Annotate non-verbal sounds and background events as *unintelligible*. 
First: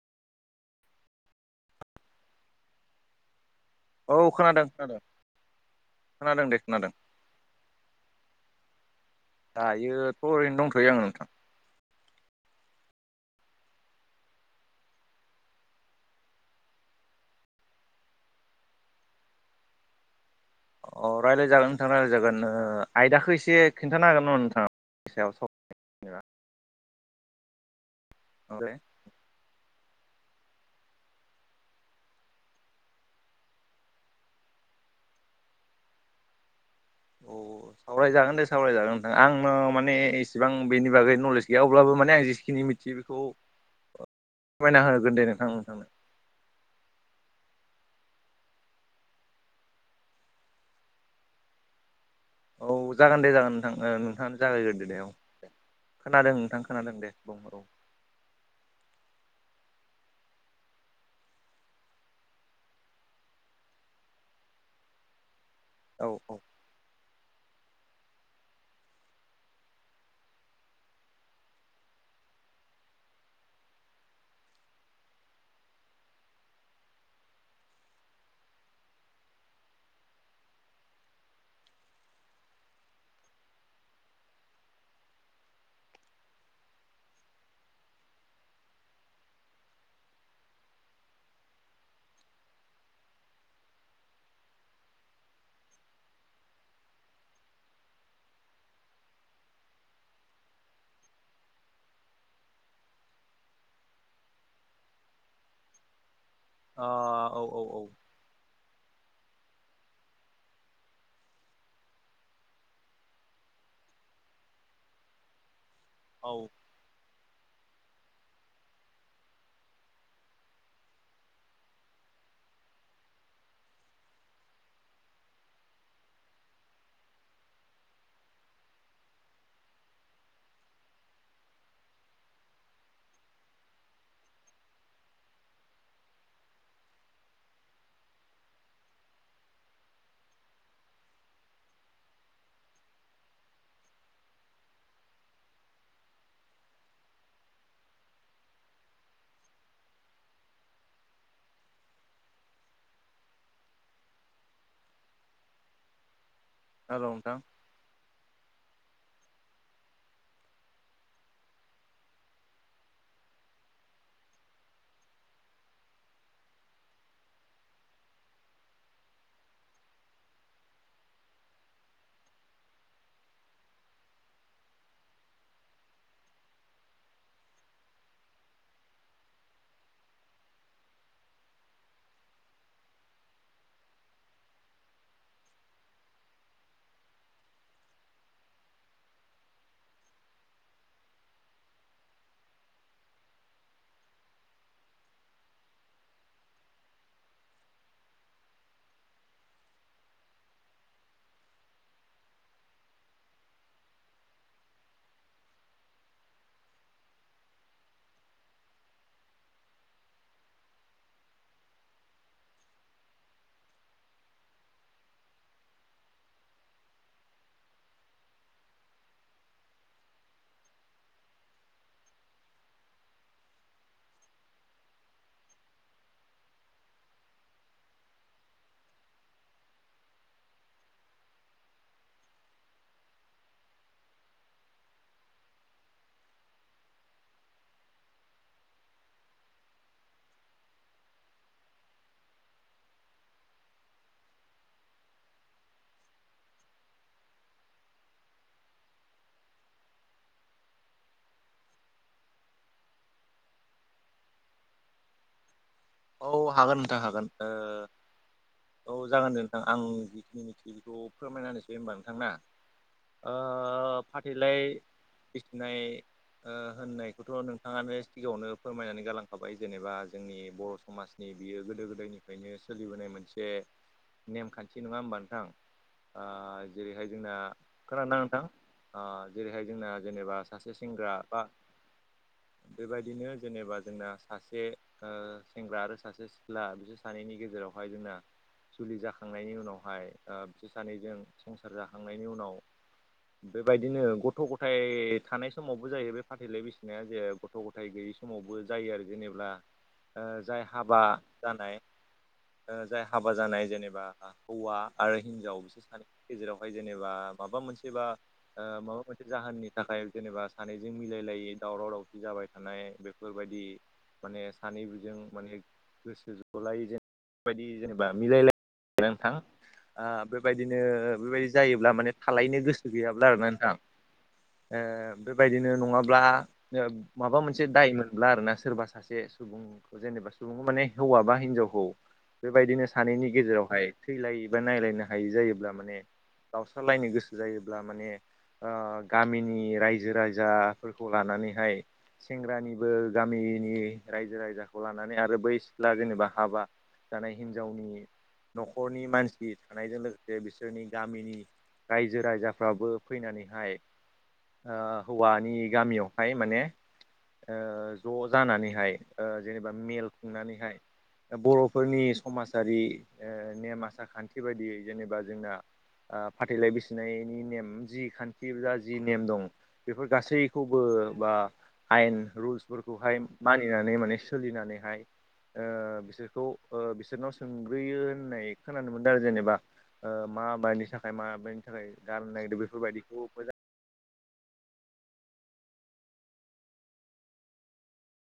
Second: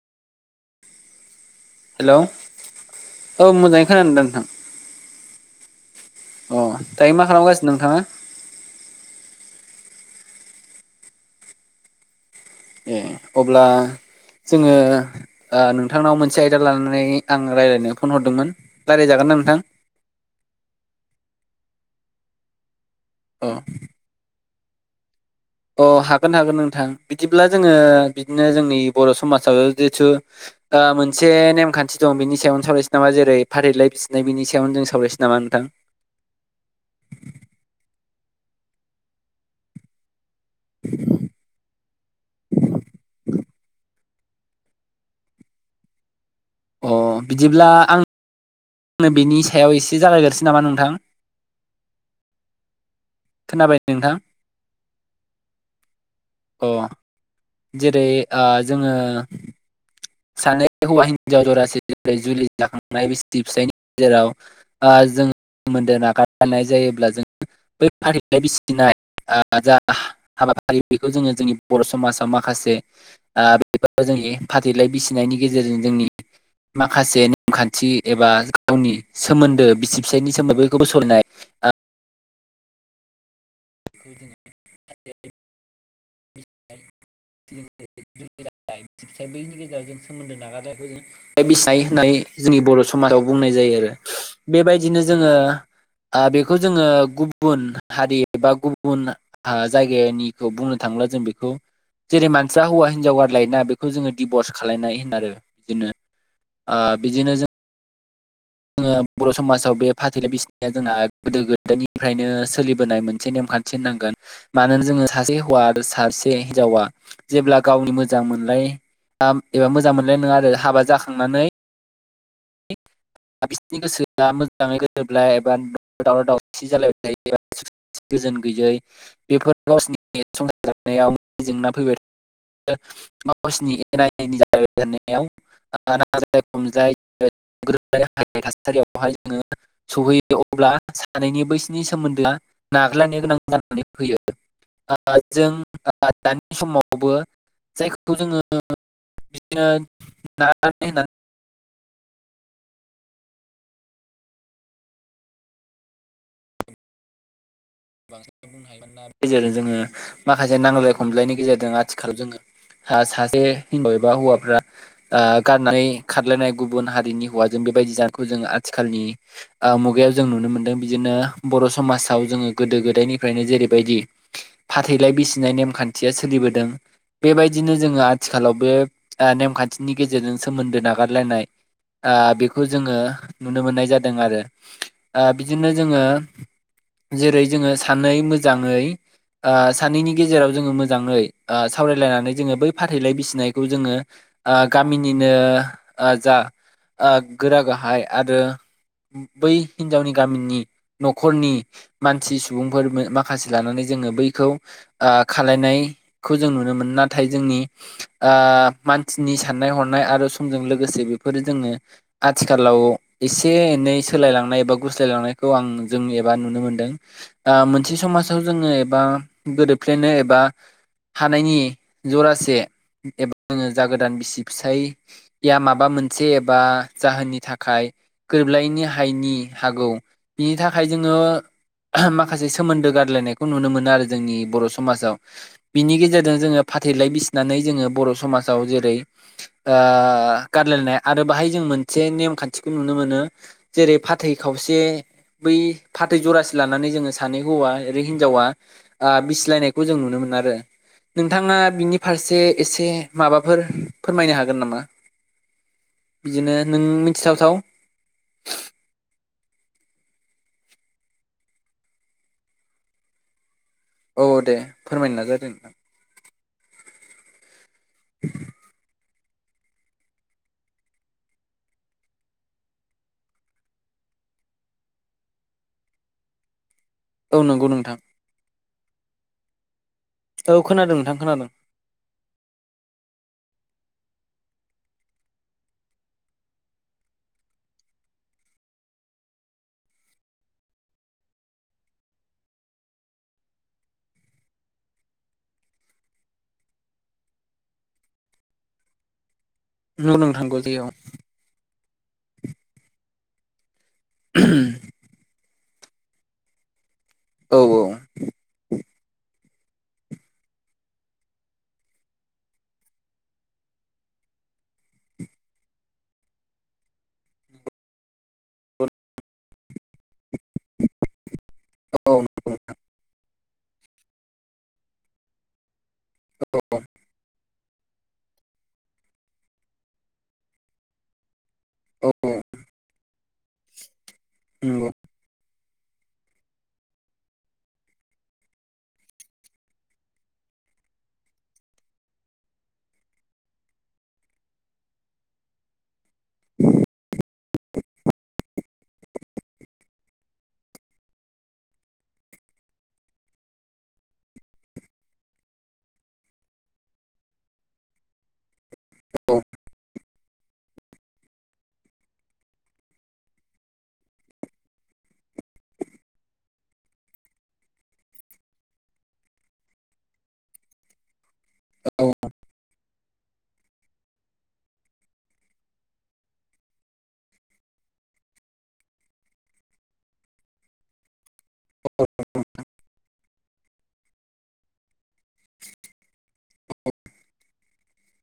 हेल' औ मोजांयै खोनादों औ नोंथां खोनादों खोनादों दे अ खोनादों दायो मा खालामगासिनो नोंथाङा दायोथ' ओरैनो दंथ'यो आङो नोंथां ए अब्ला जोङो दा नोंथांनाव मोनसे आयदा लानानै आं रायज्लायनो फन हरदोंमोन रायज्लायजागोन ना नोंथां? अ रायज्लायजागोन नोंथांा रायजायजागोन ओ आयदाखौ अ एसे खिन्थानो हागोन ना नोंथाङानि सायाव स अ हागोन हागोन नोंथां बिदिब्ला जोङो बिदिनो जोंनि बर' समाजाव जिहेथु ओ मोनसे नेमखान्थि दं बिनि सायावनो सावरायसै नामा जेरै फारिलाइ बिसिनाय बिनि सायावनो जों सावरायसै नामा नोंथां? अ सावरायजागोन दे सावरायजागोन नोंथां आंनो माने इसिबां बेनि बागै नलेज गैया अब्लाबो माने आं जिखिनि मिथियो बेखौ सममायना होगोन दे नोंथां नोंथांनो अ बिदिब्ला आं आंनो बिनि सायाव एसे जागायग्रोसै नामा नोंथां औ जागोन दे जागोन नोंथां ओ नोंथाङानो जागायग्रोदो दे औ दे खोनादों नोंथां अ खोनादों दे दङ र' जेरै आ जोङो सानै हौवा हिनजाव जरासे निफ्राय जुलि जाखांनाय बि फिसायनि गेजेराव आ जों सोमोन्दो औ औ ओ औ नागारनाय जायोब्ला जों बै फारिलाय बिसिनाय आ जा हाबाफारि बेखौ जोङो जोंनि बर' समाजाव माखासे आ बेफोर जोंनि फाथैलाय बिसिनायनि गेजेरजों जोंनि माखासे नेमखान्थि एबा गावनि सोमोन्दो बिसि फिसायनि सोमोन्दै बेखौबो सलिनाय आ बेदिनो *inaudible* बि बैनि गेजेरजों सोमोन्दो नागार बिसाय होननानै जोंनि बर' समाजाव बुंनाय जायो आरो बेबायदिनो जोङो ओ बेखौ जोङो गुबुन हारि बा गुबुन आ जायगानिखौ बुंनो थाङोब्ला जों बेखौ जेरै मानसिया हौवा हिनजाव गारलायोना बेखौ जोङो डिभर्स खालायनाय होनोआरो दिनो अ औ औ औ जोङो बर' समाजाव बे फाथैला बिसिनाया जोंहा गोदो गोदायनिफ्रायनो सोलिबोनाय मोनसे नेमखान थि होननांगोन मानोना जोङो सासे हौवा आरो औ सासे हिनजावा जेब्ला गावनि मोजां मोनाय एबा मोजां मोनाय नङा आरो हाबा जाखांनानै *inaudible* बिसोरनि गोसोआ मोजाङै गोरोब लाया एबा दावराव दावसि जालायबाय थायोबा गोजोन गैयै बेफोर गावसोरनि संसाराव जेंना फैबाय थायो *unintelligible* नांज्लाय खमज्लाय गोरोबलानो हायि थासारियावहाय जोङो सहैयो अब्ला सानैनि बैसोनि सोमोन्दोआ नागारलायनो गोनां जानानै फैयो ओ जों दानि समावबो जायखौ जोङो बिदिनो *unintelligible* हेलौ नोंथां बांसिन बुंनो हायोमोन आरो जेरै जोङो माखासे नांज्लाय खमज्लाय नि गेजेरजों आथिखालाव जोङो सासे हिनजाव एबा हौवाफ्रा ओ गारनानै खारलायनाय गुबुन हारिनि हौवाजों बेबायदि जानायखौ जों आथिखालनि ओ मुगायाव जों नुनो मोनदों बिदिनो बर' समाजाव जोङो गोदो गोदायनिफ्रायनो जेरैबायदि फाथैलाय बिसिनाय नेमखान्थिया सोलिबोदों बेबायदिनो जोङो आथिखालाव बे नेमखान्थिनि गेजेरजों सोमोन्दो नागारलायनाय ओ बेखौ जोङो नुनो मोननाय जादों आरो बिदिनो जोङो जेरै जोङो सानै मोजाङै ओ सानैनि गेजेराव जोङो मोजाङै सावरायलायनानै जोङो बै फाथैलाय बिसिनायखौ जोङो ओ गामिनिनो ओ जा गोरा गाहाय आरो बै हिनजावनि गामिनि न'खरनि मानसि सुबुंफोर माखासे लानानै जोङो बैखौ आ खालायनायखौ जों नुनो मोनो नाथाय जोंनि ओ मानसिनि साननाय हनाय आरो समजों लोगोसे बेफोरो जोङो आथिखालाव एसे एनै सोलायलांनाय एबा गुस्लायलांनायखौ आं जों एबा नुनो मोनदों। दा मोनसे समाजाव जोङो एबा गोरोबफ्लेनो एबा हानायनि जरासे एबा जोङो जागोदान बिसि फिसाय या माबा मोनसे एबा जाहोननि थाखाय गोरोबलायैनि हायैनि हागौ बिनि थाखाय जोङो *unintelligible* माखासे सोमोन्दो गारलायनायखौ नुनो मोनो आरो जोंनि बर' समाजाव बिनि गेजेरजों जोङो फाथैलाय बिसिनानै जोङो बर' समाजाव जेरै ओ गारलायनाया आरो बाहाय जों मोनसे नेमखान्थिखौ नुनो मोनो। जेरै फाथै खावसे बै फाथै जरासे लानानै जोङो सानै हौवा ओरै हिनजावा ओ बिसिलायनायखौ जों नुनो मोनो आरो नोंथाङा बिनि फारसे एसे माबाफोर फोरमायनो हागोन नामा? औ बिदिनो हागोन नों नोंथां हागोन ओ मिथिथावथाव औ जागोन दे नोंथां आं जिखिनि मिथिगौ बेखौ फोरमायना होनसै होनबा नोंथां ना ओ औ दे फाथैलाय फोरमायनो नाजादो नोंथां बिसिनाय ओ होननायखौथ' नोंथाङानो सिगाङावनो फोरमायनानै गालांखाबाय जेनेबा जोंनि बर' समाजनि बियो गोदो गोदायनिफ्रायनो सोलिबोनाय मोनसे नेमखान्थि नङा होमबा नोंथां ओ जेरैहाय जोंना औ नंगौ खोनदोंना नोंथां ओ जेरैहाय जोंना जेनेबा औ सासे खोनादों सेंग्रा नोंथां बा खोनादों बेबायदिनो जेनेबा जोंना सासे ओ। सेंग्रा आरो सासे सिख्ला बिसोर सानैनि गेजेरावहाय जोंना। जुलि जाखांनायनि उनावहाय ओ बिसोर सानैजों। संसार जाखांनायनि उनाव। बेबायदिनो गथ' गथाय थानाय समावबो जायो बे फाथैलाय बिसिनाया जे। गथ' गथाय गैयि समावबो जायो आरो जेनेब्ला। नंगौ ओ नोंथां नंगौ जाय औ हाबा जानाय ओ जाय हाबा जानाय जेनेबा हौवा। आरो हिनजाव बिसोर सानैनि गेजेरावहाय जेनेबा। औ माबा मोनसेबा ओ माबा मोनसे जाहोननि थाखाय जेनेबा सानैजों मिलायलायै दावराव दावसि जाबाय थानाय। बेफोरबायदि माने सानै जों माने गोसो जलाय जेनबा बेबायदि जेनेबा मिलायलायो आरोना नोंथां। आ बेबायदिनो बेबायदि जायोब्ला माने औ थालायनो गोसो गैयाब्ला आरोना नोंथां। ओ बेबायदिनो नङाब्ला ओ माबा मोन से दाय मोनब्ला आरोना सोरबा सासे सुबुंखौ जेनेबा सुबुं माने हौवा बा हिनजावखौ। बेबायदिनो सानैनि गेजेरावहाय थैलायो बा नंगौ नायलायनो हायि जायोब्ला माने। गावस्रालायनो गोसो जायोब्ला माने। ओ गामिनि राय्जो राय्जाफोरखौ लानानैहाय। सेंग्रानिबो गामिनि राय्जो राय्जा। खौ लानानै आरो बै सिख्ला जेनेबा हाबा जानाय हिनजावनि न'खरनि मानसि। थानायजों लोगोसे बिसोरनि गामिनि राय्जो राय्जाफ्राबो फैनानैहाय। ओ हौवानि गामियावहाय माने ओ ज' जानानै। ओ औ जेनेबा मेल खुंनानैहाय। बर'फोरनि समाजारि ओ नेम आसारखान्थि बायदियै जेनेबा जोंना। आ फाथै। बेफोर गासैखौबो बा औ आयेन रुल्सफोरखौहाय मानिनानै माने सोलिनानैहाय। ओ बिसोरखौ ओ बिसोरनाव सोंग्रोयो होननाय खोनानो मोनदों आरो। जेनेबा ओ माबानि थाखाय माबायानि थाखाय गारनो नागिरदों। बेफोरबायादिखौ मोजां।